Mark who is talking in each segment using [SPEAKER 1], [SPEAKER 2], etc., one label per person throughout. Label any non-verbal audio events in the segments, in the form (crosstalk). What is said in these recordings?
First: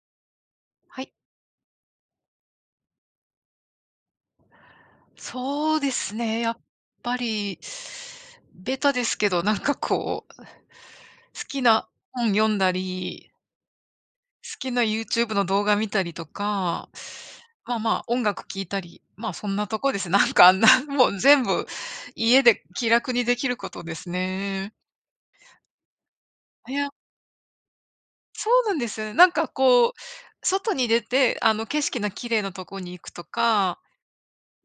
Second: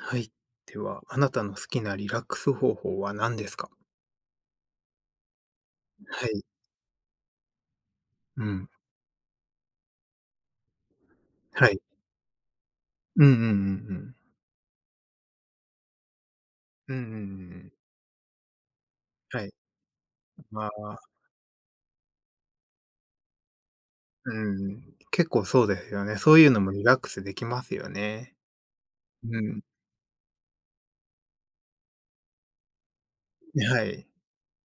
[SPEAKER 1] はい。で
[SPEAKER 2] は
[SPEAKER 1] は、
[SPEAKER 2] い、
[SPEAKER 1] あなたの好きなリラックス方法は何ですか？
[SPEAKER 2] そうです
[SPEAKER 1] は
[SPEAKER 2] ね、
[SPEAKER 1] い。
[SPEAKER 2] やっぱり、
[SPEAKER 1] うん。
[SPEAKER 2] ベタですけど、なんかこう、好き
[SPEAKER 1] はい。
[SPEAKER 2] な本読んだ
[SPEAKER 1] うんう
[SPEAKER 2] り、
[SPEAKER 1] んうんうん。
[SPEAKER 2] 好きな YouTube の動画見たりとか、
[SPEAKER 1] うんうんう
[SPEAKER 2] まあ
[SPEAKER 1] ん。
[SPEAKER 2] まあ、音楽聴いたり、まあ、
[SPEAKER 1] は
[SPEAKER 2] そ
[SPEAKER 1] い。
[SPEAKER 2] んなとこです。(laughs) なんかあん
[SPEAKER 1] ま
[SPEAKER 2] な、
[SPEAKER 1] あ、
[SPEAKER 2] もう全部家で気楽にできることですね。
[SPEAKER 1] うん。結構そうですよね。そういうのも
[SPEAKER 2] い
[SPEAKER 1] リ
[SPEAKER 2] や、
[SPEAKER 1] ラックスできますよね。
[SPEAKER 2] そうなんですよね。なん
[SPEAKER 1] う
[SPEAKER 2] か
[SPEAKER 1] ん。
[SPEAKER 2] こう、外に出て、あの景色の綺麗なとこに行くとか
[SPEAKER 1] はい。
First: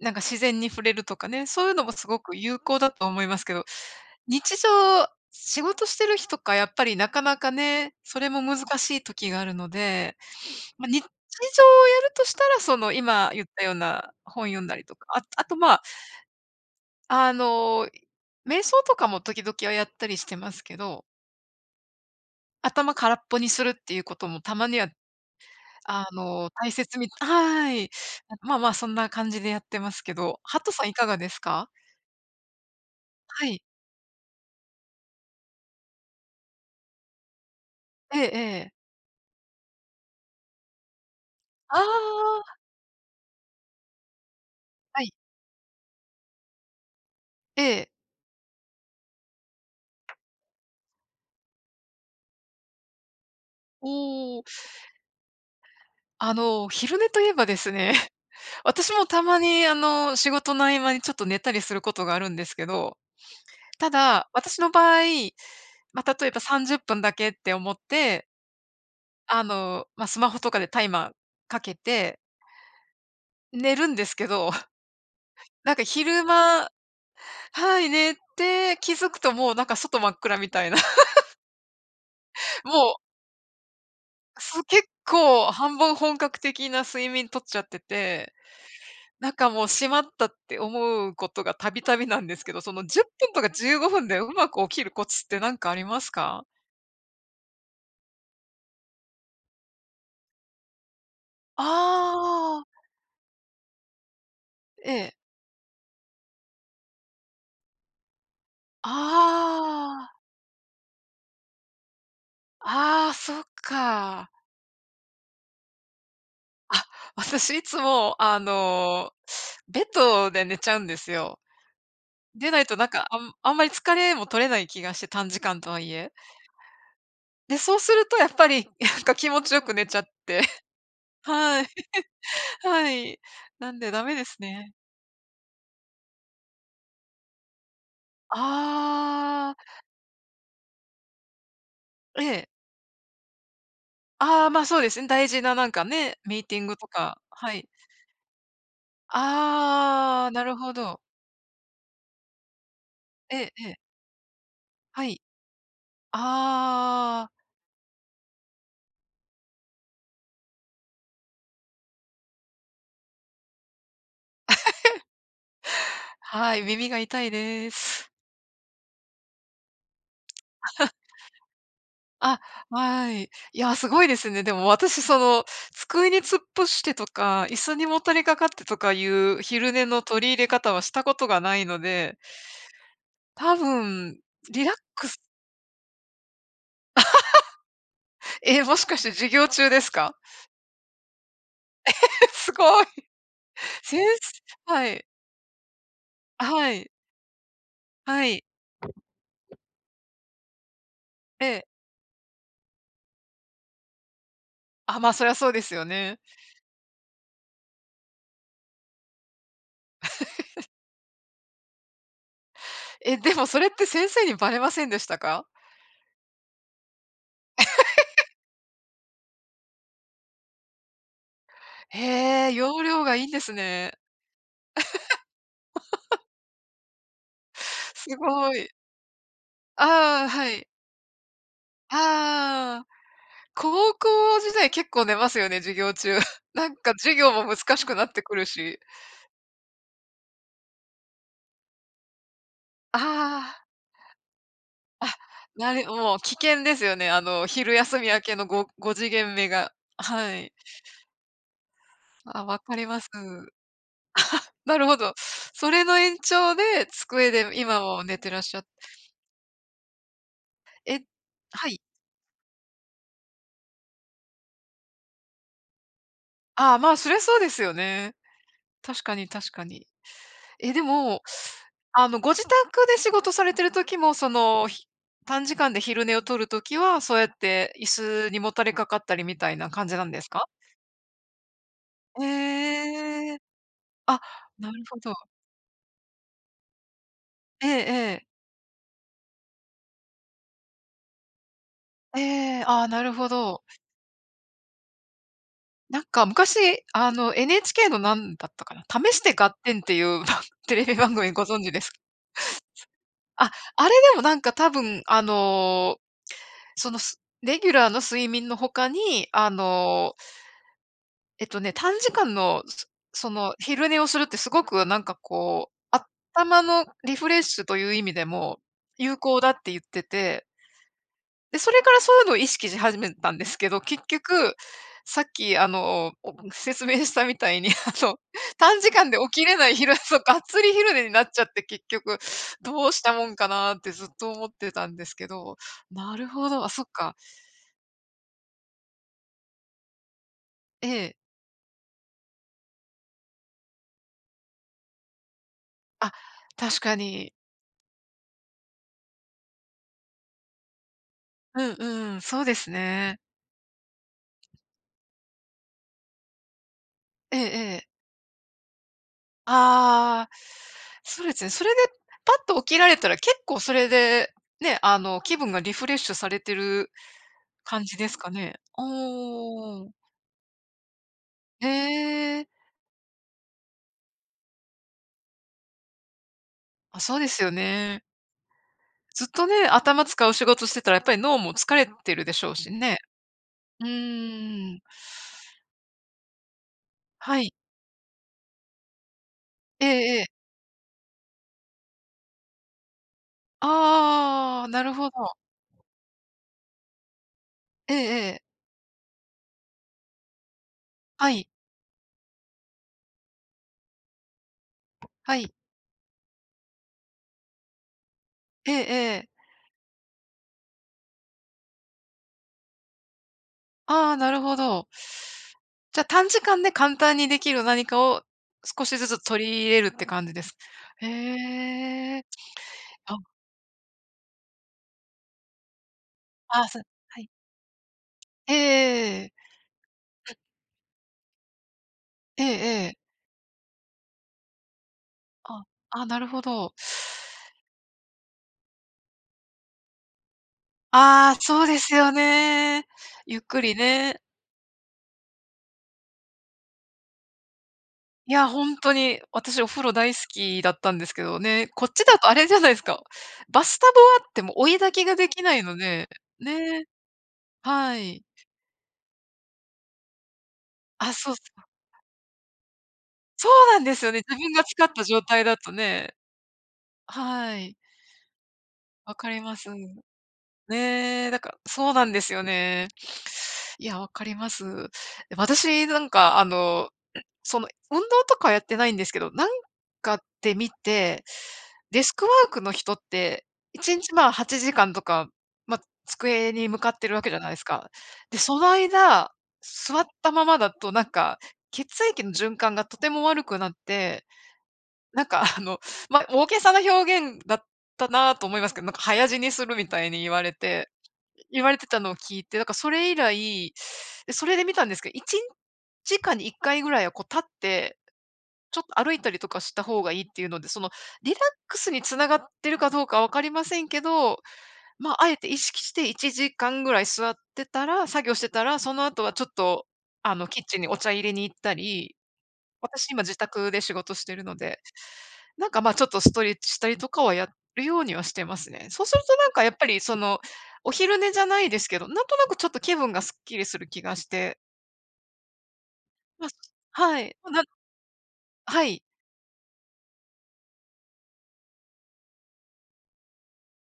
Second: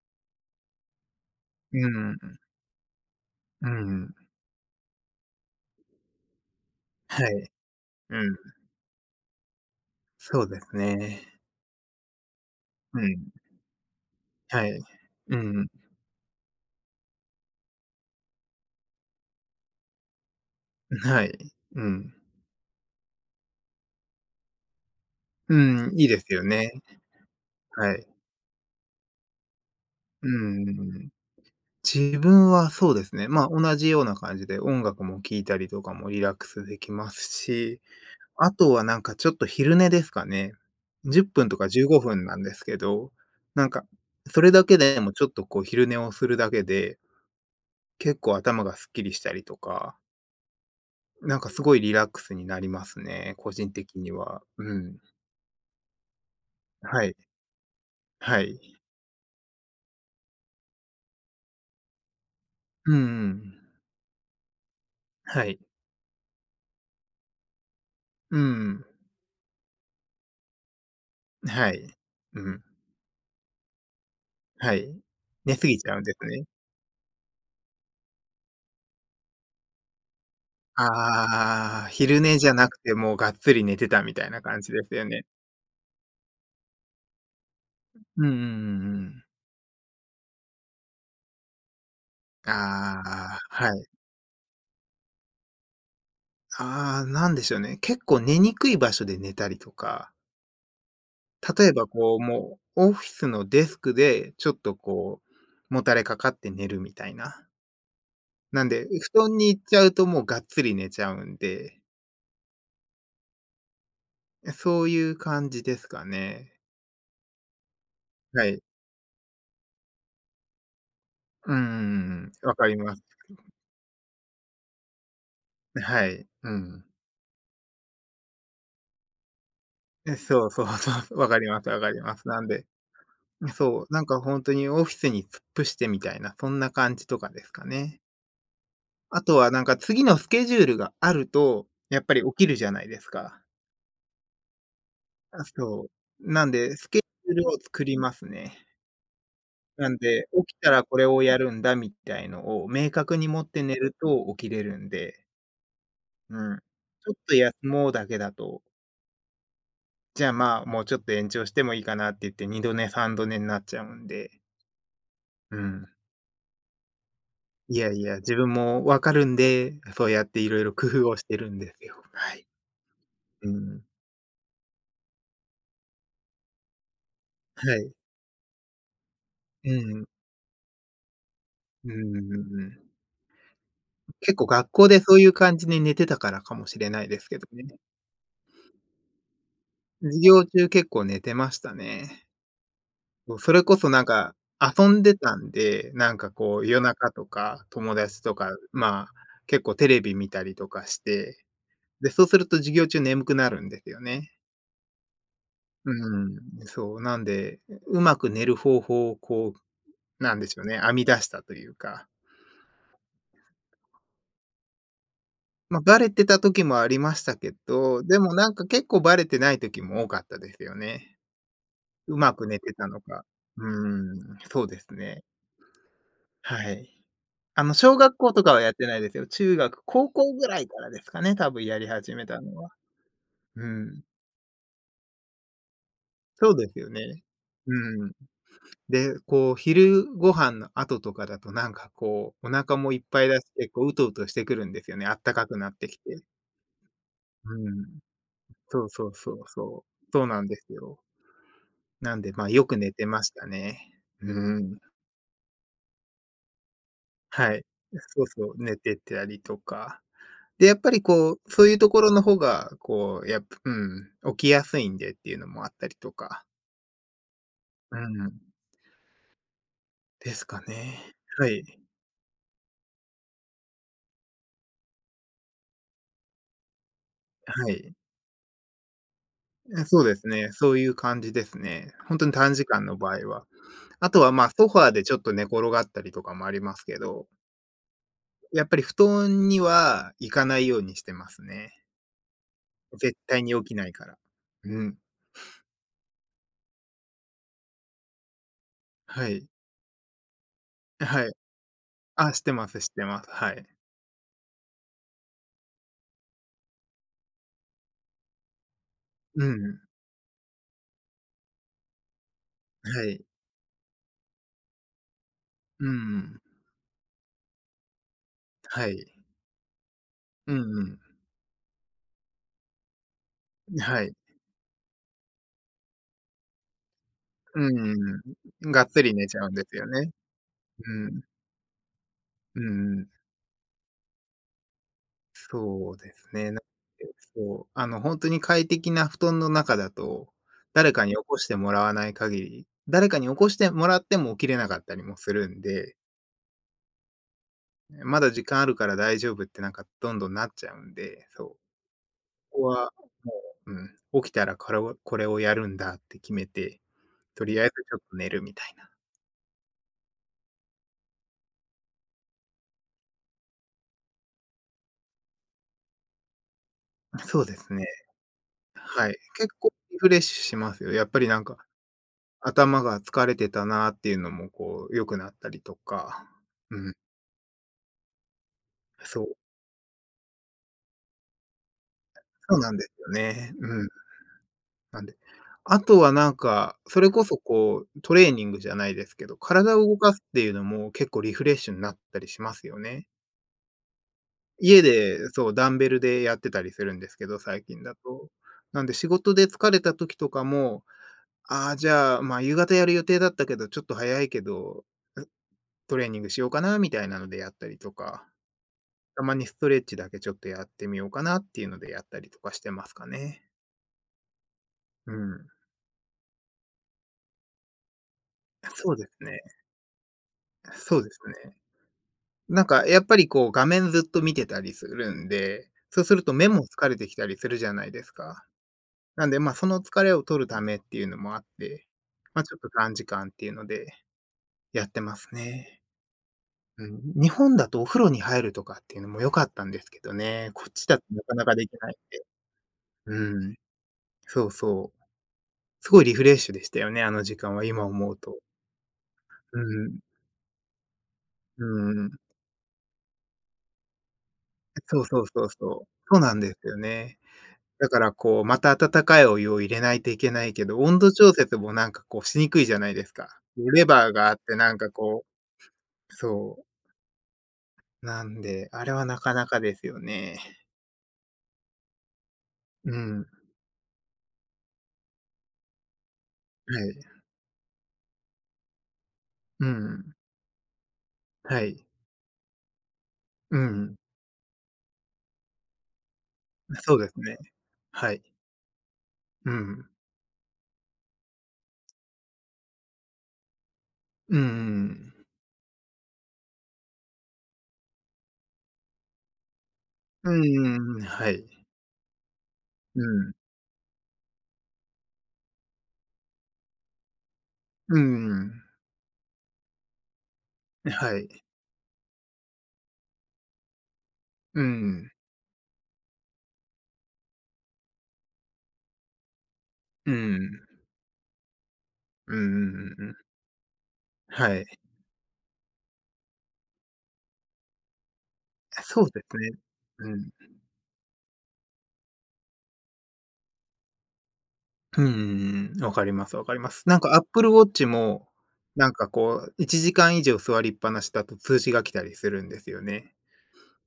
[SPEAKER 2] なんか自然に触れるとかね、そういうの
[SPEAKER 1] う
[SPEAKER 2] もすごく
[SPEAKER 1] ん。
[SPEAKER 2] 有効だと思いますけど、
[SPEAKER 1] うん。
[SPEAKER 2] 日常、仕事してる日とかやっぱりなか
[SPEAKER 1] は
[SPEAKER 2] なか
[SPEAKER 1] い。
[SPEAKER 2] ね、
[SPEAKER 1] う
[SPEAKER 2] それ
[SPEAKER 1] ん。
[SPEAKER 2] も難しい時があるので、
[SPEAKER 1] そうです
[SPEAKER 2] ま、日常
[SPEAKER 1] ね。
[SPEAKER 2] をやるとしたら、その
[SPEAKER 1] うん。
[SPEAKER 2] 今言ったような本読
[SPEAKER 1] は
[SPEAKER 2] んだ
[SPEAKER 1] い。
[SPEAKER 2] りとか、あ
[SPEAKER 1] う
[SPEAKER 2] あと、
[SPEAKER 1] ん。
[SPEAKER 2] まあ、あの、瞑想とかも時々はやったりしてますけど、
[SPEAKER 1] はい。うん。
[SPEAKER 2] 頭空っぽにするっていうこともたまには、
[SPEAKER 1] うん、いいですよ
[SPEAKER 2] 大
[SPEAKER 1] ね。
[SPEAKER 2] 切みはい。
[SPEAKER 1] はい。
[SPEAKER 2] まあまあ、そんな感じでやってますけ
[SPEAKER 1] う
[SPEAKER 2] ど、ハッ
[SPEAKER 1] ん
[SPEAKER 2] ト
[SPEAKER 1] うんう
[SPEAKER 2] さん、いか
[SPEAKER 1] ん。
[SPEAKER 2] がですか？
[SPEAKER 1] 自分はそうですね、ま
[SPEAKER 2] は
[SPEAKER 1] あ、
[SPEAKER 2] い。
[SPEAKER 1] 同じような感じで音楽も聴いたりとかもリラックスできますし、
[SPEAKER 2] えええ
[SPEAKER 1] あと
[SPEAKER 2] え。
[SPEAKER 1] はなんかちょっと昼寝ですかね。10分とか
[SPEAKER 2] あ
[SPEAKER 1] 15分なん
[SPEAKER 2] あ、
[SPEAKER 1] ですけど、なんか、それだけで
[SPEAKER 2] は
[SPEAKER 1] も
[SPEAKER 2] い。
[SPEAKER 1] ちょっとこう昼寝をするだけで、
[SPEAKER 2] ええ。
[SPEAKER 1] 結構頭がすっきりしたりとか、なんかすごいリラックスになりますね、個人
[SPEAKER 2] お
[SPEAKER 1] 的には。
[SPEAKER 2] お、
[SPEAKER 1] うん。
[SPEAKER 2] 昼
[SPEAKER 1] は
[SPEAKER 2] 寝
[SPEAKER 1] い。
[SPEAKER 2] といえばですね、
[SPEAKER 1] は
[SPEAKER 2] (laughs)
[SPEAKER 1] い。
[SPEAKER 2] 私もたまに仕事の合間にちょっと寝たりすることがあるんですけ
[SPEAKER 1] うん
[SPEAKER 2] ど、
[SPEAKER 1] うん。
[SPEAKER 2] ただ、私の場合、
[SPEAKER 1] はい。
[SPEAKER 2] ま、例えば30分だけって思って、
[SPEAKER 1] うん。
[SPEAKER 2] ま、スマホとかでタイマーか
[SPEAKER 1] は
[SPEAKER 2] け
[SPEAKER 1] い。
[SPEAKER 2] て
[SPEAKER 1] うん。
[SPEAKER 2] 寝るんですけど、
[SPEAKER 1] は
[SPEAKER 2] (laughs)
[SPEAKER 1] い。寝す
[SPEAKER 2] なん
[SPEAKER 1] ぎ
[SPEAKER 2] か
[SPEAKER 1] ちゃうんで
[SPEAKER 2] 昼
[SPEAKER 1] すね。
[SPEAKER 2] 間、はい、寝て気づくともうなんか外真っ暗みたいな、(laughs)
[SPEAKER 1] ああ、昼寝じゃなく
[SPEAKER 2] も
[SPEAKER 1] て、もうがっつり寝てたみたい
[SPEAKER 2] う、
[SPEAKER 1] な感じで
[SPEAKER 2] 結
[SPEAKER 1] すよね。
[SPEAKER 2] 構半分本格的な睡眠取っちゃって
[SPEAKER 1] うんう
[SPEAKER 2] て、
[SPEAKER 1] んうんうん。
[SPEAKER 2] なんかもうしまったって思うことがたびたびなんですけど、その10分
[SPEAKER 1] ああ、
[SPEAKER 2] とか
[SPEAKER 1] は
[SPEAKER 2] 15
[SPEAKER 1] い。
[SPEAKER 2] 分でうまく起きるコツってなんかありますか？
[SPEAKER 1] ああ、なんでしょうね。結構寝にくい場所で寝たりとか、
[SPEAKER 2] あ
[SPEAKER 1] 例えばこう、も
[SPEAKER 2] あ、
[SPEAKER 1] うオフィスのデスクでちょっと
[SPEAKER 2] ええ。
[SPEAKER 1] こう、もたれかかって寝るみたいな。なんで、布団に行っちゃうと
[SPEAKER 2] あ
[SPEAKER 1] もうがっつり寝ちゃうんで、
[SPEAKER 2] あ、ああ、そっか。
[SPEAKER 1] そういう感じですかね。
[SPEAKER 2] あ、私いつも
[SPEAKER 1] はい。
[SPEAKER 2] ベッドで寝ちゃうんですよ。
[SPEAKER 1] ううんうんうん。
[SPEAKER 2] で
[SPEAKER 1] わ
[SPEAKER 2] ない
[SPEAKER 1] かり
[SPEAKER 2] となん
[SPEAKER 1] ます。
[SPEAKER 2] か、あんまり疲れも取れない気がして、短時間とはい
[SPEAKER 1] は
[SPEAKER 2] え。
[SPEAKER 1] い。うん。
[SPEAKER 2] で、そうするとやっぱり (laughs) なんか気持ちよく寝ちゃっ
[SPEAKER 1] え、
[SPEAKER 2] て。
[SPEAKER 1] そう
[SPEAKER 2] (laughs)
[SPEAKER 1] そうそうそう、(laughs) わかり
[SPEAKER 2] は
[SPEAKER 1] ま
[SPEAKER 2] い、
[SPEAKER 1] すわかります。なんで、
[SPEAKER 2] はい。なん
[SPEAKER 1] そ
[SPEAKER 2] で
[SPEAKER 1] う、な
[SPEAKER 2] ダ
[SPEAKER 1] ん
[SPEAKER 2] メ
[SPEAKER 1] か
[SPEAKER 2] です
[SPEAKER 1] ほんとに
[SPEAKER 2] ね。
[SPEAKER 1] オフィスに突っ伏してみたいな、そんな感じとかですかね。あとは
[SPEAKER 2] あ
[SPEAKER 1] なんか
[SPEAKER 2] あ、
[SPEAKER 1] 次のスケジュールがあると、やっぱり
[SPEAKER 2] え
[SPEAKER 1] 起き
[SPEAKER 2] え。
[SPEAKER 1] るじゃないですか。
[SPEAKER 2] ああ、ま、あ、そうですね。大事
[SPEAKER 1] あ、
[SPEAKER 2] ななんか
[SPEAKER 1] そ
[SPEAKER 2] ね、
[SPEAKER 1] う。
[SPEAKER 2] ミー
[SPEAKER 1] なん
[SPEAKER 2] ティン
[SPEAKER 1] で、
[SPEAKER 2] グと
[SPEAKER 1] スケ
[SPEAKER 2] か、
[SPEAKER 1] ジュール
[SPEAKER 2] は
[SPEAKER 1] を
[SPEAKER 2] い。
[SPEAKER 1] 作りますね。なん
[SPEAKER 2] あ
[SPEAKER 1] で、
[SPEAKER 2] あ、な
[SPEAKER 1] 起
[SPEAKER 2] る
[SPEAKER 1] きた
[SPEAKER 2] ほ
[SPEAKER 1] らこ
[SPEAKER 2] ど。
[SPEAKER 1] れをやるんだみたいのを明確に
[SPEAKER 2] え
[SPEAKER 1] 持
[SPEAKER 2] え
[SPEAKER 1] って
[SPEAKER 2] ええ、
[SPEAKER 1] 寝ると起きれるん
[SPEAKER 2] はい。
[SPEAKER 1] で、うん。ちょっ
[SPEAKER 2] ああ、
[SPEAKER 1] と休もうだけだと、じゃあ、まあ、もうちょっと延長してもいいかなって言って、2度寝3度寝になっちゃうんで、うん。
[SPEAKER 2] はい、耳が痛いで
[SPEAKER 1] いやい
[SPEAKER 2] す。
[SPEAKER 1] や、自分もわかるんで、そうやっていろいろ工夫
[SPEAKER 2] (laughs)
[SPEAKER 1] をしてるんですよ。は
[SPEAKER 2] あ、
[SPEAKER 1] い。
[SPEAKER 2] はい。
[SPEAKER 1] う
[SPEAKER 2] いや、
[SPEAKER 1] ん。
[SPEAKER 2] すごいですね。でも私、その、机に突っ伏してとか、椅
[SPEAKER 1] は
[SPEAKER 2] 子に
[SPEAKER 1] い。
[SPEAKER 2] もたれかかってとかいう昼
[SPEAKER 1] う
[SPEAKER 2] 寝の
[SPEAKER 1] ん。
[SPEAKER 2] 取り入れ方はしたことがないの
[SPEAKER 1] うん
[SPEAKER 2] で、
[SPEAKER 1] うんうん。
[SPEAKER 2] 多分
[SPEAKER 1] 結構
[SPEAKER 2] リラ
[SPEAKER 1] 学
[SPEAKER 2] ッ
[SPEAKER 1] 校で
[SPEAKER 2] ク
[SPEAKER 1] そ
[SPEAKER 2] ス、
[SPEAKER 1] ういう感じで寝てたからかもしれないですけどね。
[SPEAKER 2] もしかして授業中ですか？
[SPEAKER 1] 授業中結構寝てましたね。
[SPEAKER 2] (laughs) すごい。
[SPEAKER 1] それこそ
[SPEAKER 2] 先
[SPEAKER 1] なんか、
[SPEAKER 2] 生、
[SPEAKER 1] 遊
[SPEAKER 2] は
[SPEAKER 1] ん
[SPEAKER 2] い。
[SPEAKER 1] でたんで、なんかこう
[SPEAKER 2] は
[SPEAKER 1] 夜
[SPEAKER 2] い。
[SPEAKER 1] 中とか友達
[SPEAKER 2] はい。
[SPEAKER 1] と
[SPEAKER 2] はい。
[SPEAKER 1] か、まあ、結構テレビ見たりとかして、
[SPEAKER 2] ええ。
[SPEAKER 1] で、そうすると授業中眠くなるんですよね。
[SPEAKER 2] あ、まあ、そりゃそうですよ
[SPEAKER 1] う
[SPEAKER 2] ね。
[SPEAKER 1] ん、そう、なんで、うまく寝る方法をこうなんでしょうね、編み出したというか。
[SPEAKER 2] え、でもそれって先生にバレませんでしたか？
[SPEAKER 1] まあ、バレてた時もありましたけど、でもなんか結構バレてない時も多かったですよね。うま
[SPEAKER 2] へ
[SPEAKER 1] く
[SPEAKER 2] え、
[SPEAKER 1] 寝て
[SPEAKER 2] 容
[SPEAKER 1] たの
[SPEAKER 2] 量がい
[SPEAKER 1] か。
[SPEAKER 2] いんですね。
[SPEAKER 1] そうですね。はい。あの、小
[SPEAKER 2] す
[SPEAKER 1] 学校とか
[SPEAKER 2] ご
[SPEAKER 1] は
[SPEAKER 2] い。
[SPEAKER 1] やってないですよ。中学、高
[SPEAKER 2] ああ、
[SPEAKER 1] 校ぐ
[SPEAKER 2] は
[SPEAKER 1] ら
[SPEAKER 2] い。
[SPEAKER 1] いからですかね、多分やり始めたのは。
[SPEAKER 2] ああ、
[SPEAKER 1] う
[SPEAKER 2] 高
[SPEAKER 1] ん、
[SPEAKER 2] 校時代結構寝ますよね、授業中。(laughs)
[SPEAKER 1] そう
[SPEAKER 2] な
[SPEAKER 1] で
[SPEAKER 2] ん
[SPEAKER 1] すよ
[SPEAKER 2] か授
[SPEAKER 1] ね。
[SPEAKER 2] 業も難しくな
[SPEAKER 1] うん。
[SPEAKER 2] ってくるし。
[SPEAKER 1] で、こう昼ご飯の後とかだとなんかこう、お腹もい
[SPEAKER 2] あ
[SPEAKER 1] っぱいだし、
[SPEAKER 2] あ、
[SPEAKER 1] 結構うとうとしてくるんですよね、あったかくなってき
[SPEAKER 2] もう
[SPEAKER 1] て。
[SPEAKER 2] 危険ですよね、
[SPEAKER 1] う
[SPEAKER 2] 昼
[SPEAKER 1] ん。
[SPEAKER 2] 休み明けのご
[SPEAKER 1] そう
[SPEAKER 2] 5
[SPEAKER 1] そ
[SPEAKER 2] 次
[SPEAKER 1] うそ
[SPEAKER 2] 元
[SPEAKER 1] う
[SPEAKER 2] 目が。
[SPEAKER 1] そう。そう
[SPEAKER 2] は
[SPEAKER 1] なん
[SPEAKER 2] い。
[SPEAKER 1] ですよ。なんで、
[SPEAKER 2] あ、
[SPEAKER 1] まあ、
[SPEAKER 2] わ
[SPEAKER 1] よ
[SPEAKER 2] か
[SPEAKER 1] く
[SPEAKER 2] り
[SPEAKER 1] 寝
[SPEAKER 2] ま
[SPEAKER 1] て
[SPEAKER 2] す。
[SPEAKER 1] ましたね。う
[SPEAKER 2] な
[SPEAKER 1] ん。
[SPEAKER 2] るほど。それの延長で、机で
[SPEAKER 1] はい。
[SPEAKER 2] 今も寝
[SPEAKER 1] そう
[SPEAKER 2] てらっ
[SPEAKER 1] そ
[SPEAKER 2] し
[SPEAKER 1] う、
[SPEAKER 2] ゃって、
[SPEAKER 1] 寝てたりとか。で、やっぱ
[SPEAKER 2] え、
[SPEAKER 1] りこう、そ
[SPEAKER 2] は
[SPEAKER 1] ういう
[SPEAKER 2] い。
[SPEAKER 1] ところの方が、こう、やっぱ起きやすいんでっていうのもあったりとか。
[SPEAKER 2] ああ、まあ、そりゃそうですよ
[SPEAKER 1] う
[SPEAKER 2] ね。
[SPEAKER 1] ん、
[SPEAKER 2] 確かに確かに。
[SPEAKER 1] ですか
[SPEAKER 2] え、で
[SPEAKER 1] ね。
[SPEAKER 2] も、
[SPEAKER 1] はい、
[SPEAKER 2] ご自宅で仕事されてる時も、短時間で昼寝を取る時は、そうやっ
[SPEAKER 1] は
[SPEAKER 2] て椅
[SPEAKER 1] い。
[SPEAKER 2] 子にもたれかかったりみたいな感じ
[SPEAKER 1] そ
[SPEAKER 2] な
[SPEAKER 1] う
[SPEAKER 2] ん
[SPEAKER 1] で
[SPEAKER 2] で
[SPEAKER 1] す
[SPEAKER 2] すか？
[SPEAKER 1] ね、そういう感じですね。本当に短時間の場合
[SPEAKER 2] ええ。
[SPEAKER 1] は。あ
[SPEAKER 2] あ、
[SPEAKER 1] とは、まあ、ソ
[SPEAKER 2] な
[SPEAKER 1] フ
[SPEAKER 2] る
[SPEAKER 1] ァー
[SPEAKER 2] ほ
[SPEAKER 1] でち
[SPEAKER 2] ど。
[SPEAKER 1] ょっと寝転がったりとかもありますけど、
[SPEAKER 2] ええええ。
[SPEAKER 1] やっぱり布団には行かないようにしてますね。
[SPEAKER 2] ええ、ああ、なる
[SPEAKER 1] 絶
[SPEAKER 2] ほ
[SPEAKER 1] 対に起
[SPEAKER 2] ど。
[SPEAKER 1] きないから。うん。
[SPEAKER 2] なんか昔、NHK のなんだったかな、試し
[SPEAKER 1] は
[SPEAKER 2] て
[SPEAKER 1] い。
[SPEAKER 2] ガッテンっていう、(laughs) テレビ番
[SPEAKER 1] は
[SPEAKER 2] 組
[SPEAKER 1] い。
[SPEAKER 2] ご存知ですか？
[SPEAKER 1] あ、知ってます知ってます。
[SPEAKER 2] あ、
[SPEAKER 1] はい。
[SPEAKER 2] あれでもなんか多分、そのレギュラーの睡眠の他に、
[SPEAKER 1] うん。
[SPEAKER 2] 短時間の、
[SPEAKER 1] はい。
[SPEAKER 2] その昼寝をするってすごくなんかこ
[SPEAKER 1] う
[SPEAKER 2] う、
[SPEAKER 1] ん。
[SPEAKER 2] 頭のリフレッシュという意味でも
[SPEAKER 1] はい。
[SPEAKER 2] 有効だって言ってて、
[SPEAKER 1] うん。
[SPEAKER 2] で、それからそういうのを意識し始めたんですけど、結
[SPEAKER 1] はい。
[SPEAKER 2] 局、さっきお (laughs) 説明したみた
[SPEAKER 1] う
[SPEAKER 2] いに、(laughs)
[SPEAKER 1] ん。
[SPEAKER 2] 短
[SPEAKER 1] がっ
[SPEAKER 2] 時
[SPEAKER 1] つ
[SPEAKER 2] 間
[SPEAKER 1] り
[SPEAKER 2] で
[SPEAKER 1] 寝ち
[SPEAKER 2] 起
[SPEAKER 1] ゃ
[SPEAKER 2] き
[SPEAKER 1] うん
[SPEAKER 2] れ
[SPEAKER 1] で
[SPEAKER 2] ない
[SPEAKER 1] すよ
[SPEAKER 2] 昼
[SPEAKER 1] ね。
[SPEAKER 2] そう、がっつり昼
[SPEAKER 1] う
[SPEAKER 2] 寝にな
[SPEAKER 1] ん。
[SPEAKER 2] っちゃって結局
[SPEAKER 1] う
[SPEAKER 2] どう
[SPEAKER 1] ん
[SPEAKER 2] し
[SPEAKER 1] うん。
[SPEAKER 2] たもんかなってずっと思ってたんですけど、
[SPEAKER 1] そうで
[SPEAKER 2] なる
[SPEAKER 1] す
[SPEAKER 2] ほ
[SPEAKER 1] ね。な
[SPEAKER 2] ど、あ、そっか。
[SPEAKER 1] そう、あの、本当に快適な布団の中だと、
[SPEAKER 2] え
[SPEAKER 1] 誰かに
[SPEAKER 2] え、
[SPEAKER 1] 起こしてもらわない限り、誰かに起こしてもらっても起きれなかったりもするんで、
[SPEAKER 2] あ、確かに。
[SPEAKER 1] まだ時間あるから大丈夫ってなんかどんどんなっちゃうんで、そう。
[SPEAKER 2] うんうん、そうで
[SPEAKER 1] ここ
[SPEAKER 2] す
[SPEAKER 1] は、
[SPEAKER 2] ね。
[SPEAKER 1] もう、起きたらこれをやるんだって決めて、
[SPEAKER 2] ええ
[SPEAKER 1] とり
[SPEAKER 2] え
[SPEAKER 1] あえず
[SPEAKER 2] え。
[SPEAKER 1] ちょっと寝るみたいな。
[SPEAKER 2] ああ、そうですね。それでパッと起きられたら、結構それで、ね、あの、気分がリフレッシュされてる
[SPEAKER 1] そうです
[SPEAKER 2] 感
[SPEAKER 1] ね。
[SPEAKER 2] じですかね？
[SPEAKER 1] はい。結構
[SPEAKER 2] おお。
[SPEAKER 1] リフレッシュしますよ。やっぱりなんか、
[SPEAKER 2] へえ。
[SPEAKER 1] 頭が疲れてたなっていうのもこう良くなったりとか。うん。
[SPEAKER 2] あ、そうですよね。
[SPEAKER 1] そ
[SPEAKER 2] ずっ
[SPEAKER 1] う、
[SPEAKER 2] とね、頭使う仕事してたらやっぱり脳も疲れてるでしょう
[SPEAKER 1] そう
[SPEAKER 2] し
[SPEAKER 1] なんです
[SPEAKER 2] ね。
[SPEAKER 1] よね。う
[SPEAKER 2] う
[SPEAKER 1] ん。
[SPEAKER 2] ーん。
[SPEAKER 1] なんで、あとはなんか、それこそ
[SPEAKER 2] はい。
[SPEAKER 1] こうトレーニングじゃないですけど、体
[SPEAKER 2] え
[SPEAKER 1] を動か
[SPEAKER 2] ええ
[SPEAKER 1] すって
[SPEAKER 2] え。
[SPEAKER 1] いうのも結構リフレッシュになったりしますよね。
[SPEAKER 2] ああ、
[SPEAKER 1] 家
[SPEAKER 2] なるほど。
[SPEAKER 1] で、そう、ダンベルでやってたりするんですけど、最近
[SPEAKER 2] え
[SPEAKER 1] だ
[SPEAKER 2] え
[SPEAKER 1] と。
[SPEAKER 2] ええ。
[SPEAKER 1] なんで仕事で疲れた時とかも、
[SPEAKER 2] はい、
[SPEAKER 1] じゃあ、夕方やる予定だったけど、ちょっと早いけど、う
[SPEAKER 2] はい。
[SPEAKER 1] トレーニングしようかなみたいなのでやったりとか、
[SPEAKER 2] ええ
[SPEAKER 1] た
[SPEAKER 2] ええ。
[SPEAKER 1] まにストレッチだけちょっとやってみようかなっていうのでやったりとかしてますかね。
[SPEAKER 2] ああ、なるほど。
[SPEAKER 1] うん。
[SPEAKER 2] じゃ、あ、短時間で簡単にできる何かを少
[SPEAKER 1] そ
[SPEAKER 2] し
[SPEAKER 1] うで
[SPEAKER 2] ず
[SPEAKER 1] す
[SPEAKER 2] つ
[SPEAKER 1] ね。
[SPEAKER 2] 取り入れるって感じです。
[SPEAKER 1] そうですね。
[SPEAKER 2] へえ。
[SPEAKER 1] なんかやっぱ
[SPEAKER 2] あ、
[SPEAKER 1] りこう画面ずっと見てたりするんで、そうすると目
[SPEAKER 2] ああ、
[SPEAKER 1] も疲れてき
[SPEAKER 2] は
[SPEAKER 1] た
[SPEAKER 2] い。
[SPEAKER 1] りするじゃないですか。
[SPEAKER 2] えええええ
[SPEAKER 1] なん
[SPEAKER 2] え。
[SPEAKER 1] で、まあ、その疲れを取るためっていうのもあって、まあ、ちょっと短時間っていうのでやってます
[SPEAKER 2] あ、
[SPEAKER 1] ね。
[SPEAKER 2] あ、なるほど。
[SPEAKER 1] うん、日本だとお風呂に入るとかっていうのも良かったんですけどね、こっちだとな
[SPEAKER 2] あ
[SPEAKER 1] か
[SPEAKER 2] あ、
[SPEAKER 1] なか
[SPEAKER 2] そ
[SPEAKER 1] で
[SPEAKER 2] う
[SPEAKER 1] き
[SPEAKER 2] で
[SPEAKER 1] ない
[SPEAKER 2] す
[SPEAKER 1] ん
[SPEAKER 2] よ
[SPEAKER 1] で。
[SPEAKER 2] ね。ゆっ
[SPEAKER 1] うん、
[SPEAKER 2] くりね。
[SPEAKER 1] そうそう。すごいリフレッシュでしたよね、あの時間は今思う
[SPEAKER 2] い
[SPEAKER 1] と。
[SPEAKER 2] や、ほんとに
[SPEAKER 1] う
[SPEAKER 2] 私お風呂
[SPEAKER 1] ん、
[SPEAKER 2] 大好きだったんですけど
[SPEAKER 1] う
[SPEAKER 2] ね、こっち
[SPEAKER 1] ん。
[SPEAKER 2] だとあれじゃないですか、バスタブはあっても追い焚
[SPEAKER 1] そ
[SPEAKER 2] き
[SPEAKER 1] う
[SPEAKER 2] が
[SPEAKER 1] そう
[SPEAKER 2] でき
[SPEAKER 1] そう
[SPEAKER 2] ないの
[SPEAKER 1] そう。
[SPEAKER 2] で、
[SPEAKER 1] そうなんですよ
[SPEAKER 2] ね、
[SPEAKER 1] ね。だ
[SPEAKER 2] は
[SPEAKER 1] から
[SPEAKER 2] い。
[SPEAKER 1] こう、また温かいお湯を入れないといけないけど、温度
[SPEAKER 2] あ、そ
[SPEAKER 1] 調
[SPEAKER 2] う、
[SPEAKER 1] 節もなんかこうしにくいじゃないですか。
[SPEAKER 2] そうなん
[SPEAKER 1] レ
[SPEAKER 2] です
[SPEAKER 1] バ
[SPEAKER 2] よ
[SPEAKER 1] ー
[SPEAKER 2] ね。
[SPEAKER 1] があ
[SPEAKER 2] 自
[SPEAKER 1] っ
[SPEAKER 2] 分
[SPEAKER 1] て
[SPEAKER 2] が
[SPEAKER 1] なん
[SPEAKER 2] 使
[SPEAKER 1] か
[SPEAKER 2] った状
[SPEAKER 1] こ
[SPEAKER 2] 態だと
[SPEAKER 1] う
[SPEAKER 2] ね。
[SPEAKER 1] そう。
[SPEAKER 2] はい。
[SPEAKER 1] なんで、あれは
[SPEAKER 2] わ
[SPEAKER 1] な
[SPEAKER 2] か
[SPEAKER 1] か
[SPEAKER 2] り
[SPEAKER 1] な
[SPEAKER 2] ま
[SPEAKER 1] か
[SPEAKER 2] す。
[SPEAKER 1] ですよね。
[SPEAKER 2] ねえ、だからそうなんですよね。
[SPEAKER 1] うん。
[SPEAKER 2] いや、わかります。私なんか、あ
[SPEAKER 1] は
[SPEAKER 2] の、
[SPEAKER 1] い。
[SPEAKER 2] その、運動とかはやってないんですけど、なん
[SPEAKER 1] うん。
[SPEAKER 2] かで見て、
[SPEAKER 1] はい。
[SPEAKER 2] デスクワークの人って、
[SPEAKER 1] う
[SPEAKER 2] 1
[SPEAKER 1] ん。
[SPEAKER 2] 日まあ、8時間とか、まあ、机に向かっ
[SPEAKER 1] そう
[SPEAKER 2] て
[SPEAKER 1] で
[SPEAKER 2] る
[SPEAKER 1] す
[SPEAKER 2] わけじ
[SPEAKER 1] ね。
[SPEAKER 2] ゃないですか。
[SPEAKER 1] はい。
[SPEAKER 2] で、その間、
[SPEAKER 1] うん。
[SPEAKER 2] 座ったままだとなんか、血液の循環がとても悪くなって、
[SPEAKER 1] うんうんうん。
[SPEAKER 2] なんかあの、ま、大げさな表現だったなと思いますけど、なんか早死にするみたいに
[SPEAKER 1] うんうんうん。はい。
[SPEAKER 2] 言われてたのを聞いて、だからそ
[SPEAKER 1] う
[SPEAKER 2] れ以
[SPEAKER 1] ん。
[SPEAKER 2] 来、で、それで見たんですけど、1時間に1回ぐらいはこう立って、
[SPEAKER 1] うんうんうん。
[SPEAKER 2] ちょっと歩いたりとかした方がいいっていうので、その
[SPEAKER 1] は
[SPEAKER 2] リラッ
[SPEAKER 1] い。
[SPEAKER 2] クスに繋がってるかどうか分かりませんけど、
[SPEAKER 1] うん。
[SPEAKER 2] ま、あえて意識して1時間ぐらい座ってたら作業してたら、その後はちょっと、
[SPEAKER 1] う
[SPEAKER 2] あの、キッ
[SPEAKER 1] ん。
[SPEAKER 2] チンにお茶入れに行ったり、
[SPEAKER 1] うんうんうん
[SPEAKER 2] 私
[SPEAKER 1] うん。
[SPEAKER 2] 今自宅で仕事してるの
[SPEAKER 1] はい。
[SPEAKER 2] でなんか、ま、ちょっとストレッチしたりとかはやるようにはしてますね。そ
[SPEAKER 1] そ
[SPEAKER 2] う
[SPEAKER 1] う
[SPEAKER 2] す
[SPEAKER 1] で
[SPEAKER 2] ると
[SPEAKER 1] す
[SPEAKER 2] な
[SPEAKER 1] ね。
[SPEAKER 2] んかやっぱり
[SPEAKER 1] う
[SPEAKER 2] そ
[SPEAKER 1] ん。
[SPEAKER 2] の、お昼寝じゃないですけど、なんとなくちょっと気分がすっきりする気がして。
[SPEAKER 1] うんはいうんうんうんはいうんうんうんうんはいそうですねうんうんうんんわかります
[SPEAKER 2] ま
[SPEAKER 1] わ
[SPEAKER 2] あ、
[SPEAKER 1] かります。なんか
[SPEAKER 2] はい。
[SPEAKER 1] Apple
[SPEAKER 2] な、
[SPEAKER 1] Watch も、
[SPEAKER 2] は
[SPEAKER 1] なん
[SPEAKER 2] い。
[SPEAKER 1] かこう、1時間以上座りっぱなしだと通知が来たりするんですよね。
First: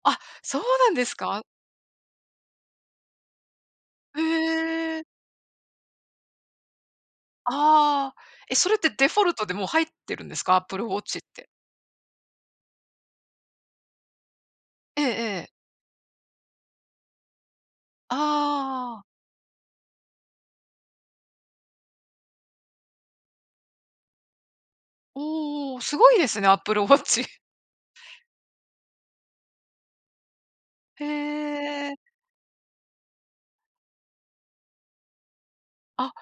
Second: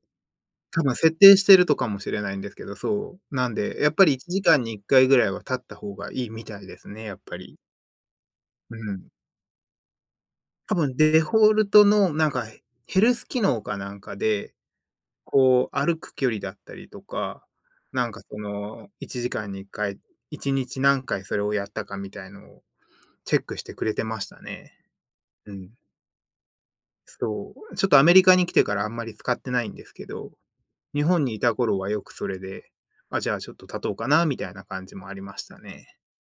[SPEAKER 2] あ、そう
[SPEAKER 1] 多
[SPEAKER 2] なん
[SPEAKER 1] 分
[SPEAKER 2] で
[SPEAKER 1] 設
[SPEAKER 2] す
[SPEAKER 1] 定し
[SPEAKER 2] か？
[SPEAKER 1] てるとかもしれないんですけど、そう。なんで、やっぱり
[SPEAKER 2] へ
[SPEAKER 1] 1時間に1
[SPEAKER 2] え。
[SPEAKER 1] 回ぐらいは経った方がいいみたいですね、やっぱり。
[SPEAKER 2] ああ。え、それ
[SPEAKER 1] う
[SPEAKER 2] ってデ
[SPEAKER 1] ん。
[SPEAKER 2] フォルトでもう入ってるんですか
[SPEAKER 1] 多
[SPEAKER 2] ？Apple
[SPEAKER 1] 分
[SPEAKER 2] Watch
[SPEAKER 1] デ
[SPEAKER 2] って。
[SPEAKER 1] フォルトのなんかヘルス機能かなんかで、
[SPEAKER 2] ええええ。
[SPEAKER 1] こう歩く距離だったりとか、なんかその
[SPEAKER 2] ああ。
[SPEAKER 1] 1時間に1回、1日何回それをやったかみたいのをチェックしてくれてましたね。うん。
[SPEAKER 2] おお、すごいですね、Apple Watch。(laughs)
[SPEAKER 1] そう。ちょっとアメリカに来てからあんまり使ってないんですけど日
[SPEAKER 2] へ
[SPEAKER 1] 本にいた頃は
[SPEAKER 2] え。
[SPEAKER 1] よくそれで、あ、じゃあちょっと立とうかなみたいな感じもありましたね。
[SPEAKER 2] あ、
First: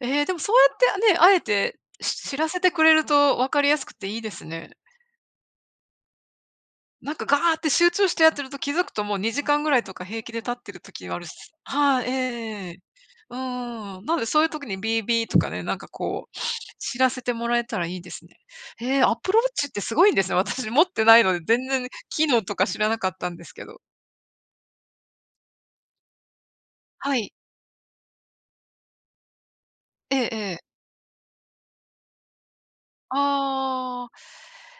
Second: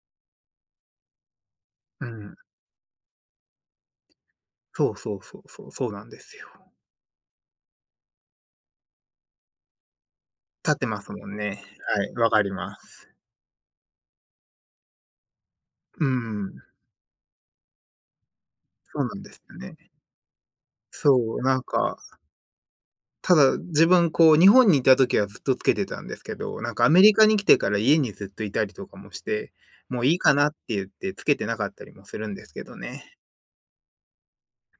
[SPEAKER 2] ええ、でもそうやってね、あえて
[SPEAKER 1] うん。
[SPEAKER 2] 知らせてくれると分かりやすくていいですね。
[SPEAKER 1] そうそうそうそう、そうなんですよ。
[SPEAKER 2] なんかガーって集中してやってると気づくともう2時間ぐらいとか平気で立って
[SPEAKER 1] 立っ
[SPEAKER 2] る
[SPEAKER 1] てま
[SPEAKER 2] 時
[SPEAKER 1] す
[SPEAKER 2] はある
[SPEAKER 1] もん
[SPEAKER 2] し、
[SPEAKER 1] ね。
[SPEAKER 2] は
[SPEAKER 1] は
[SPEAKER 2] い、え
[SPEAKER 1] い、わかり
[SPEAKER 2] ええ
[SPEAKER 1] ま
[SPEAKER 2] え。
[SPEAKER 1] す。
[SPEAKER 2] うん、んなのでそういう時に BB とかね、なんか
[SPEAKER 1] う
[SPEAKER 2] こう、
[SPEAKER 1] ん、
[SPEAKER 2] 知らせてもらえたらいいですね。へ
[SPEAKER 1] そ
[SPEAKER 2] え、
[SPEAKER 1] うなんで
[SPEAKER 2] Apple
[SPEAKER 1] すよ
[SPEAKER 2] Watch っ
[SPEAKER 1] ね。
[SPEAKER 2] てすごいんですね。私持ってないの
[SPEAKER 1] そ
[SPEAKER 2] で、
[SPEAKER 1] う、なん
[SPEAKER 2] 全然
[SPEAKER 1] か、
[SPEAKER 2] 機能とか知らなかった
[SPEAKER 1] た
[SPEAKER 2] んです
[SPEAKER 1] だ
[SPEAKER 2] けど。
[SPEAKER 1] 自分こう日本にいた時はずっとつけてたんですけど、なんかアメリ
[SPEAKER 2] は
[SPEAKER 1] カ
[SPEAKER 2] い。
[SPEAKER 1] に来てから家にずっといたりとかもして、もうい
[SPEAKER 2] え
[SPEAKER 1] い
[SPEAKER 2] え
[SPEAKER 1] か
[SPEAKER 2] え
[SPEAKER 1] なって
[SPEAKER 2] え。
[SPEAKER 1] 言ってつけてなかったりもするんですけどね。
[SPEAKER 2] ああ。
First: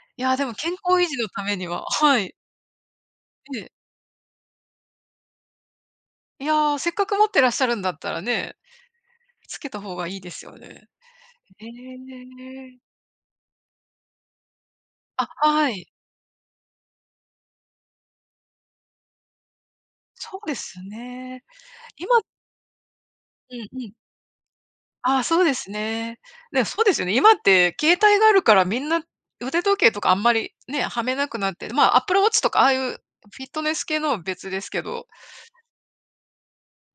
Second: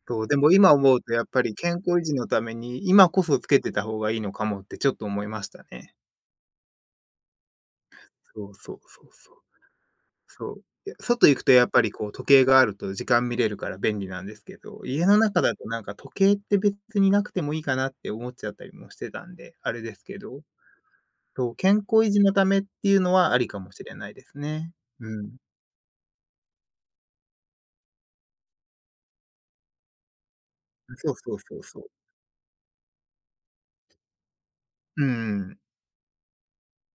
[SPEAKER 1] そ
[SPEAKER 2] い
[SPEAKER 1] う、で
[SPEAKER 2] や、で
[SPEAKER 1] も
[SPEAKER 2] も健
[SPEAKER 1] 今思う
[SPEAKER 2] 康維
[SPEAKER 1] と
[SPEAKER 2] 持
[SPEAKER 1] やっ
[SPEAKER 2] のた
[SPEAKER 1] ぱり
[SPEAKER 2] めに
[SPEAKER 1] 健
[SPEAKER 2] は
[SPEAKER 1] 康維持
[SPEAKER 2] は
[SPEAKER 1] の
[SPEAKER 2] い。
[SPEAKER 1] ために、今こそつ
[SPEAKER 2] え
[SPEAKER 1] けてた
[SPEAKER 2] え。
[SPEAKER 1] 方がいいのかもってちょっと思いましたね。
[SPEAKER 2] いや、せっかく持ってらっしゃるんだったら
[SPEAKER 1] そう
[SPEAKER 2] ね、
[SPEAKER 1] そうそうそう。
[SPEAKER 2] つけた方がいいです
[SPEAKER 1] そ
[SPEAKER 2] よ
[SPEAKER 1] う。
[SPEAKER 2] ね。
[SPEAKER 1] いや、外行くとや
[SPEAKER 2] え
[SPEAKER 1] っぱりこう時計がある
[SPEAKER 2] え。
[SPEAKER 1] と時間見れるから便利なんですけど、家の
[SPEAKER 2] あ、
[SPEAKER 1] 中だと
[SPEAKER 2] は
[SPEAKER 1] なん
[SPEAKER 2] い。
[SPEAKER 1] か時計って別になくてもいいかなって思っちゃったりもしてたんで、あれですけ
[SPEAKER 2] そ
[SPEAKER 1] ど、
[SPEAKER 2] うですね。
[SPEAKER 1] そう、健康維持
[SPEAKER 2] 今
[SPEAKER 1] のためっていうのはあり
[SPEAKER 2] う
[SPEAKER 1] か
[SPEAKER 2] ん
[SPEAKER 1] もし
[SPEAKER 2] うん。
[SPEAKER 1] れないですね。
[SPEAKER 2] あ
[SPEAKER 1] う
[SPEAKER 2] あ、
[SPEAKER 1] ん。
[SPEAKER 2] そうですね。でもそうですよね。今って携帯があるから、みんな腕時計とかあんまりね、は
[SPEAKER 1] そ
[SPEAKER 2] め
[SPEAKER 1] う
[SPEAKER 2] な
[SPEAKER 1] そ
[SPEAKER 2] く
[SPEAKER 1] う
[SPEAKER 2] なっ
[SPEAKER 1] そう
[SPEAKER 2] て、
[SPEAKER 1] そ
[SPEAKER 2] ま、
[SPEAKER 1] う。
[SPEAKER 2] アップルウォッチとかああいうフィットネス系のは別ですけど、
[SPEAKER 1] うん。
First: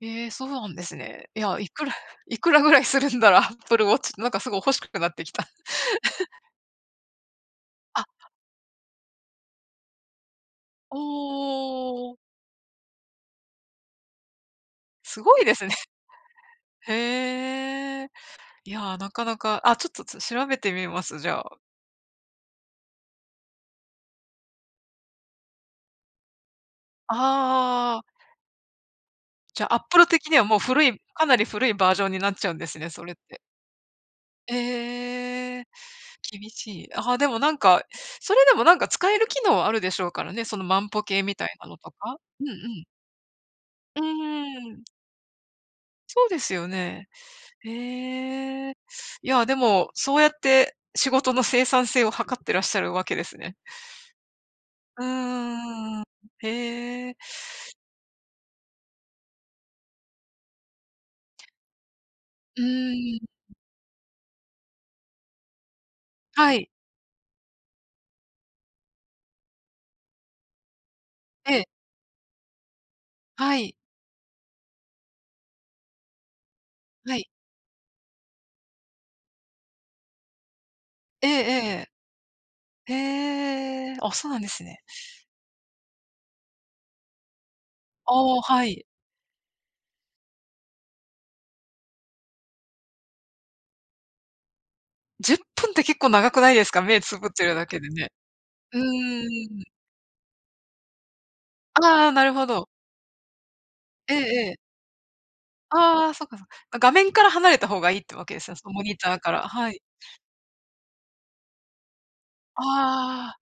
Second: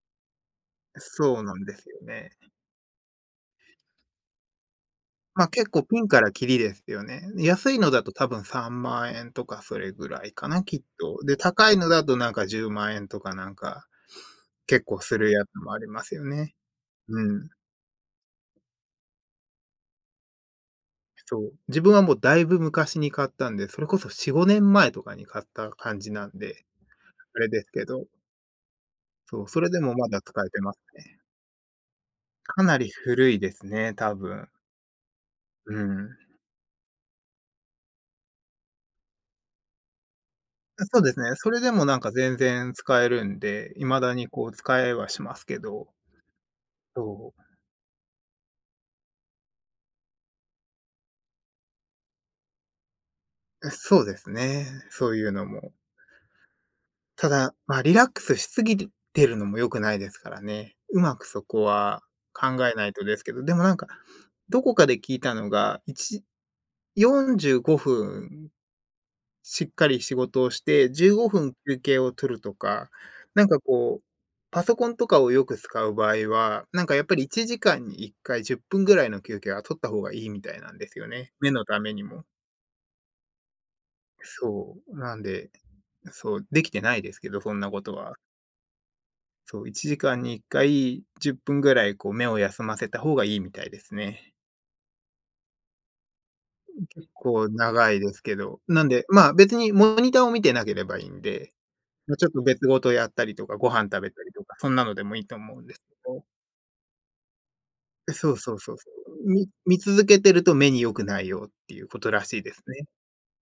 [SPEAKER 2] ええ、そうなんですね。い
[SPEAKER 1] そうな
[SPEAKER 2] や、
[SPEAKER 1] ん
[SPEAKER 2] い
[SPEAKER 1] で
[SPEAKER 2] く
[SPEAKER 1] す
[SPEAKER 2] ら
[SPEAKER 1] よ
[SPEAKER 2] (laughs)
[SPEAKER 1] ね。
[SPEAKER 2] いくらぐらいするんだろう、アップルウォッチって、なんかすごい欲しくなってきた。
[SPEAKER 1] ま、結構ピンからキリですよね。
[SPEAKER 2] (laughs)
[SPEAKER 1] 安いのだ
[SPEAKER 2] あ、
[SPEAKER 1] と多分3万円とかそれぐらいかな、きっ
[SPEAKER 2] お
[SPEAKER 1] と。で、高いのだと
[SPEAKER 2] お、
[SPEAKER 1] なんか10万円とかなんか結構す
[SPEAKER 2] す
[SPEAKER 1] る
[SPEAKER 2] ご
[SPEAKER 1] や
[SPEAKER 2] い
[SPEAKER 1] つ
[SPEAKER 2] です
[SPEAKER 1] も
[SPEAKER 2] ね。
[SPEAKER 1] ありますよね。
[SPEAKER 2] (laughs)
[SPEAKER 1] うん。
[SPEAKER 2] へえ。いや、なかなか、ちょっと、調べてみます、じ
[SPEAKER 1] そ
[SPEAKER 2] ゃ
[SPEAKER 1] う。
[SPEAKER 2] あ。
[SPEAKER 1] 自分はもうだいぶ昔に買ったんで、それこそ4、5年前とかに買った感じなんで、あれですけ
[SPEAKER 2] あ
[SPEAKER 1] ど、
[SPEAKER 2] あ、
[SPEAKER 1] そう、
[SPEAKER 2] じ
[SPEAKER 1] そ
[SPEAKER 2] ゃ
[SPEAKER 1] れ
[SPEAKER 2] あ、ア
[SPEAKER 1] で
[SPEAKER 2] ッ
[SPEAKER 1] も
[SPEAKER 2] プル
[SPEAKER 1] まだ
[SPEAKER 2] 的に
[SPEAKER 1] 使
[SPEAKER 2] は
[SPEAKER 1] え
[SPEAKER 2] もう
[SPEAKER 1] てます
[SPEAKER 2] 古い、
[SPEAKER 1] ね。
[SPEAKER 2] かなり古いバージョンになっちゃうん
[SPEAKER 1] か
[SPEAKER 2] で
[SPEAKER 1] な
[SPEAKER 2] すね、
[SPEAKER 1] り
[SPEAKER 2] それっ
[SPEAKER 1] 古い
[SPEAKER 2] て。
[SPEAKER 1] ですね、多分。
[SPEAKER 2] ええ、
[SPEAKER 1] うん。
[SPEAKER 2] 厳しい。ああ、でもなんか、それでもなんか使える機能あるでしょうからね、その万
[SPEAKER 1] そう
[SPEAKER 2] 歩
[SPEAKER 1] です
[SPEAKER 2] 計み
[SPEAKER 1] ね、
[SPEAKER 2] た
[SPEAKER 1] そ
[SPEAKER 2] い
[SPEAKER 1] れ
[SPEAKER 2] な
[SPEAKER 1] で
[SPEAKER 2] の
[SPEAKER 1] も
[SPEAKER 2] と
[SPEAKER 1] なんか
[SPEAKER 2] か。
[SPEAKER 1] 全
[SPEAKER 2] うんう
[SPEAKER 1] 然
[SPEAKER 2] ん。
[SPEAKER 1] 使えるんで、
[SPEAKER 2] う
[SPEAKER 1] 未
[SPEAKER 2] ー
[SPEAKER 1] だにこう使
[SPEAKER 2] ん、
[SPEAKER 1] えはしますけど、
[SPEAKER 2] そうですよね。
[SPEAKER 1] そう。
[SPEAKER 2] ええ。いや、でも、そうやって仕事の生産性を測ってらっしゃるわけですね。
[SPEAKER 1] そうですね、
[SPEAKER 2] う
[SPEAKER 1] そういうのも。
[SPEAKER 2] ーん。へえ。
[SPEAKER 1] ただ、まあ、リラックスしすぎてるのも良くないですからね。うまくそこは考
[SPEAKER 2] う
[SPEAKER 1] えないと
[SPEAKER 2] ー
[SPEAKER 1] ですけ
[SPEAKER 2] ん、
[SPEAKER 1] ど、でもなんか、どこかで聞いたのが、
[SPEAKER 2] はい。
[SPEAKER 1] 45分しっかり仕事をして、15分
[SPEAKER 2] ええ、
[SPEAKER 1] 休憩を取るとか、なん
[SPEAKER 2] は
[SPEAKER 1] か
[SPEAKER 2] い、
[SPEAKER 1] こう、パソコンとかをよく使う場合は、なんかやっぱ
[SPEAKER 2] は
[SPEAKER 1] り
[SPEAKER 2] い。
[SPEAKER 1] 1時間に1回10分ぐらいの休憩は取った方がいいみたいなんですよ
[SPEAKER 2] え
[SPEAKER 1] ね。目のた
[SPEAKER 2] え
[SPEAKER 1] めにも。
[SPEAKER 2] ええ。へえ、あ、そうなんです
[SPEAKER 1] そ
[SPEAKER 2] ね。
[SPEAKER 1] う、なんで、そう、できてないですけど、そんなこと
[SPEAKER 2] あ
[SPEAKER 1] は。
[SPEAKER 2] あ、はい。
[SPEAKER 1] そう、1時間に1回10分ぐらいこう目を休ませた方がいいみたいですね。
[SPEAKER 2] 10分っぷんって結構長くないですか？目
[SPEAKER 1] 結
[SPEAKER 2] つぶって
[SPEAKER 1] 構
[SPEAKER 2] るだけで
[SPEAKER 1] 長い
[SPEAKER 2] ね。
[SPEAKER 1] ですけど。
[SPEAKER 2] う
[SPEAKER 1] なんで、まあ、別
[SPEAKER 2] ーん。
[SPEAKER 1] にモニターを見てなければいいんで、
[SPEAKER 2] ああ、
[SPEAKER 1] ま、
[SPEAKER 2] な
[SPEAKER 1] ちょ
[SPEAKER 2] る
[SPEAKER 1] っと
[SPEAKER 2] ほ
[SPEAKER 1] 別
[SPEAKER 2] ど。
[SPEAKER 1] 事やったりとか、ご飯食べ
[SPEAKER 2] ええ
[SPEAKER 1] たりと
[SPEAKER 2] え
[SPEAKER 1] か、そ
[SPEAKER 2] え。
[SPEAKER 1] んなのでもいいと思うんですけ
[SPEAKER 2] ああ、そ
[SPEAKER 1] ど。
[SPEAKER 2] っかそっか。画面から離れた方がいいってわ
[SPEAKER 1] そ
[SPEAKER 2] け
[SPEAKER 1] う
[SPEAKER 2] です
[SPEAKER 1] そ
[SPEAKER 2] ね、
[SPEAKER 1] う
[SPEAKER 2] その
[SPEAKER 1] そう
[SPEAKER 2] モ
[SPEAKER 1] そ
[SPEAKER 2] ニターか
[SPEAKER 1] う。
[SPEAKER 2] ら。
[SPEAKER 1] み
[SPEAKER 2] は
[SPEAKER 1] 見
[SPEAKER 2] い。
[SPEAKER 1] 続けてると目に良くないよっていうことらしいですね。
[SPEAKER 2] ああ、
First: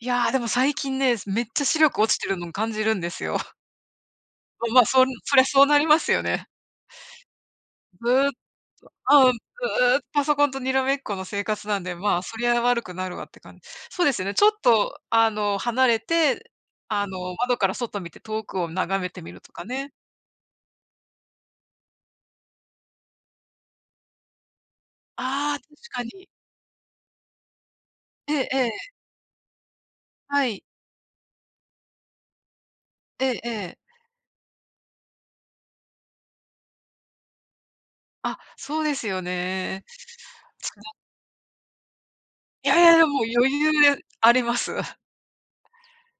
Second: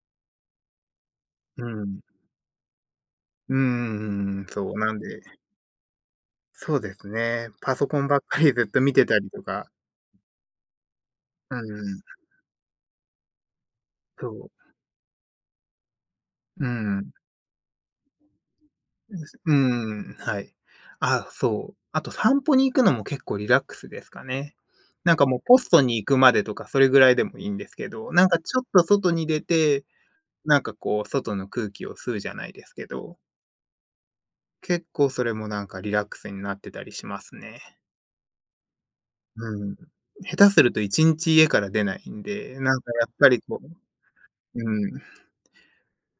[SPEAKER 2] いや、でも最近ね、めっちゃ
[SPEAKER 1] う
[SPEAKER 2] 視力
[SPEAKER 1] ん。
[SPEAKER 2] 落ちてるのを感じるんですよ。
[SPEAKER 1] うんう
[SPEAKER 2] (laughs)
[SPEAKER 1] んうんうんそう、なん
[SPEAKER 2] そ
[SPEAKER 1] で、
[SPEAKER 2] そりゃそうなりますよね。
[SPEAKER 1] そうですね。パソコン
[SPEAKER 2] ず
[SPEAKER 1] ばっ
[SPEAKER 2] っ
[SPEAKER 1] かりずっと見てたり
[SPEAKER 2] うん、ず
[SPEAKER 1] とか、
[SPEAKER 2] っとパソコンとにらめっこの生
[SPEAKER 1] う
[SPEAKER 2] 活なんで、
[SPEAKER 1] ん、
[SPEAKER 2] まあ、そりゃ悪くなるわって感じ。そうですよ
[SPEAKER 1] そ
[SPEAKER 2] ね、ちょっ
[SPEAKER 1] う、
[SPEAKER 2] と離れて、
[SPEAKER 1] うん
[SPEAKER 2] 窓から外見て遠くを眺めてみると
[SPEAKER 1] う
[SPEAKER 2] かね。
[SPEAKER 1] ん、はい。あ、そう。あと散歩に行くのも結構リラックスですかね。なんかもう
[SPEAKER 2] あ
[SPEAKER 1] ポ
[SPEAKER 2] あ、確
[SPEAKER 1] ストに
[SPEAKER 2] か
[SPEAKER 1] 行く
[SPEAKER 2] に。
[SPEAKER 1] までとか、それぐらいでもいいんですけど、なん
[SPEAKER 2] え
[SPEAKER 1] か
[SPEAKER 2] え
[SPEAKER 1] ち
[SPEAKER 2] え
[SPEAKER 1] ょっと
[SPEAKER 2] え、
[SPEAKER 1] 外に出て、
[SPEAKER 2] は
[SPEAKER 1] なん
[SPEAKER 2] い。
[SPEAKER 1] かこう外の空気を吸うじゃないですけど、
[SPEAKER 2] ええええ。
[SPEAKER 1] 結構それもなんかリラックスになってたりしますね。
[SPEAKER 2] あ、そうですよ
[SPEAKER 1] うん。
[SPEAKER 2] ね。
[SPEAKER 1] 下手する
[SPEAKER 2] つ
[SPEAKER 1] と
[SPEAKER 2] な
[SPEAKER 1] 1日家から出ないんで、
[SPEAKER 2] いや
[SPEAKER 1] な
[SPEAKER 2] い
[SPEAKER 1] んか
[SPEAKER 2] やいや、
[SPEAKER 1] やっ
[SPEAKER 2] もう
[SPEAKER 1] ぱり
[SPEAKER 2] 余
[SPEAKER 1] こう
[SPEAKER 2] 裕でありま
[SPEAKER 1] う
[SPEAKER 2] す。(laughs)
[SPEAKER 1] ん、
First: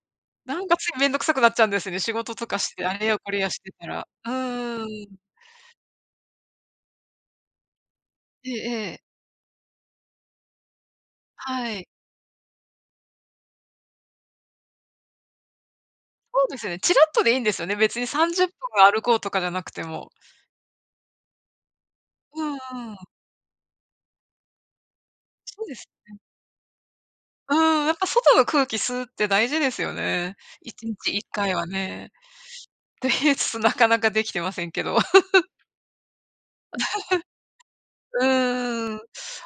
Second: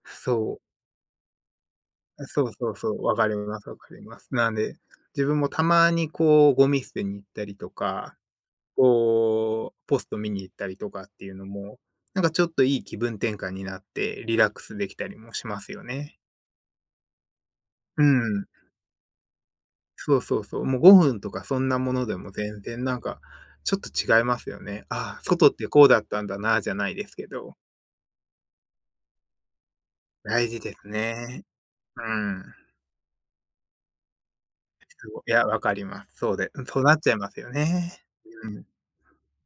[SPEAKER 1] そ
[SPEAKER 2] なんかついめんどくさくなっちゃうんですよね。仕
[SPEAKER 1] う、
[SPEAKER 2] 事
[SPEAKER 1] そ
[SPEAKER 2] と
[SPEAKER 1] う
[SPEAKER 2] か
[SPEAKER 1] そ
[SPEAKER 2] し
[SPEAKER 1] う
[SPEAKER 2] て、
[SPEAKER 1] そ
[SPEAKER 2] あ
[SPEAKER 1] う、
[SPEAKER 2] れ
[SPEAKER 1] 分
[SPEAKER 2] や
[SPEAKER 1] か
[SPEAKER 2] こ
[SPEAKER 1] り
[SPEAKER 2] れやし
[SPEAKER 1] ます
[SPEAKER 2] て
[SPEAKER 1] 分
[SPEAKER 2] た
[SPEAKER 1] かり
[SPEAKER 2] ら。
[SPEAKER 1] ま
[SPEAKER 2] う
[SPEAKER 1] す。なんで、
[SPEAKER 2] ーん。
[SPEAKER 1] 自分もたまにこうゴミ捨てに行ったりとか
[SPEAKER 2] ええええ。
[SPEAKER 1] こう、ポスト見に行ったりとかっていうの
[SPEAKER 2] は
[SPEAKER 1] も、
[SPEAKER 2] い。
[SPEAKER 1] なんかちょっといい気分転換になって、リラックスできたりもしますよね。
[SPEAKER 2] そうですね。ちらっとでいいんですよね。別
[SPEAKER 1] う
[SPEAKER 2] に30
[SPEAKER 1] ん。
[SPEAKER 2] 分歩こうとかじゃなくても。
[SPEAKER 1] そうそうそう。もう5分とかそんなものでも
[SPEAKER 2] うん
[SPEAKER 1] 全然
[SPEAKER 2] う
[SPEAKER 1] なん
[SPEAKER 2] ん。
[SPEAKER 1] か、ちょっと違いますよね。ああ、外っ
[SPEAKER 2] そう
[SPEAKER 1] て
[SPEAKER 2] で
[SPEAKER 1] こ
[SPEAKER 2] す。
[SPEAKER 1] うだったんだな、じゃないですけ
[SPEAKER 2] う
[SPEAKER 1] ど。
[SPEAKER 2] ーん、やっぱ外の空気吸うって大事ですよね。
[SPEAKER 1] 大事で
[SPEAKER 2] 1
[SPEAKER 1] す
[SPEAKER 2] 日1
[SPEAKER 1] ね。
[SPEAKER 2] 回は
[SPEAKER 1] う
[SPEAKER 2] ね。
[SPEAKER 1] ん。
[SPEAKER 2] と言いつつ、なかなかできてませんけど。
[SPEAKER 1] すごいや、わかります。そうでそうなっちゃいますよね。
[SPEAKER 2] う
[SPEAKER 1] うん。
[SPEAKER 2] ーん、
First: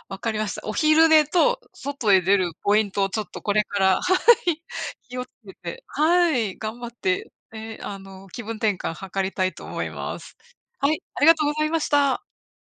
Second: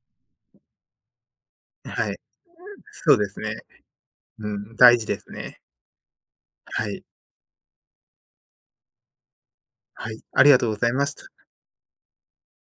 [SPEAKER 2] 分かりました。お昼寝と
[SPEAKER 1] は
[SPEAKER 2] 外
[SPEAKER 1] い。
[SPEAKER 2] へ出るポイントを
[SPEAKER 1] そう
[SPEAKER 2] ちょ
[SPEAKER 1] で
[SPEAKER 2] っ
[SPEAKER 1] す
[SPEAKER 2] とこ
[SPEAKER 1] ね。
[SPEAKER 2] れから、 (laughs) は
[SPEAKER 1] う
[SPEAKER 2] い、
[SPEAKER 1] ん、大事
[SPEAKER 2] 気
[SPEAKER 1] で
[SPEAKER 2] をつ
[SPEAKER 1] す
[SPEAKER 2] け
[SPEAKER 1] ね。
[SPEAKER 2] て、はい、頑張
[SPEAKER 1] は
[SPEAKER 2] っ
[SPEAKER 1] い。
[SPEAKER 2] て、気分転換図りたいと思い
[SPEAKER 1] は
[SPEAKER 2] ま
[SPEAKER 1] い、
[SPEAKER 2] す。
[SPEAKER 1] ありがとうござ
[SPEAKER 2] は
[SPEAKER 1] い
[SPEAKER 2] い、
[SPEAKER 1] まし
[SPEAKER 2] あ
[SPEAKER 1] た。
[SPEAKER 2] りがとうございました。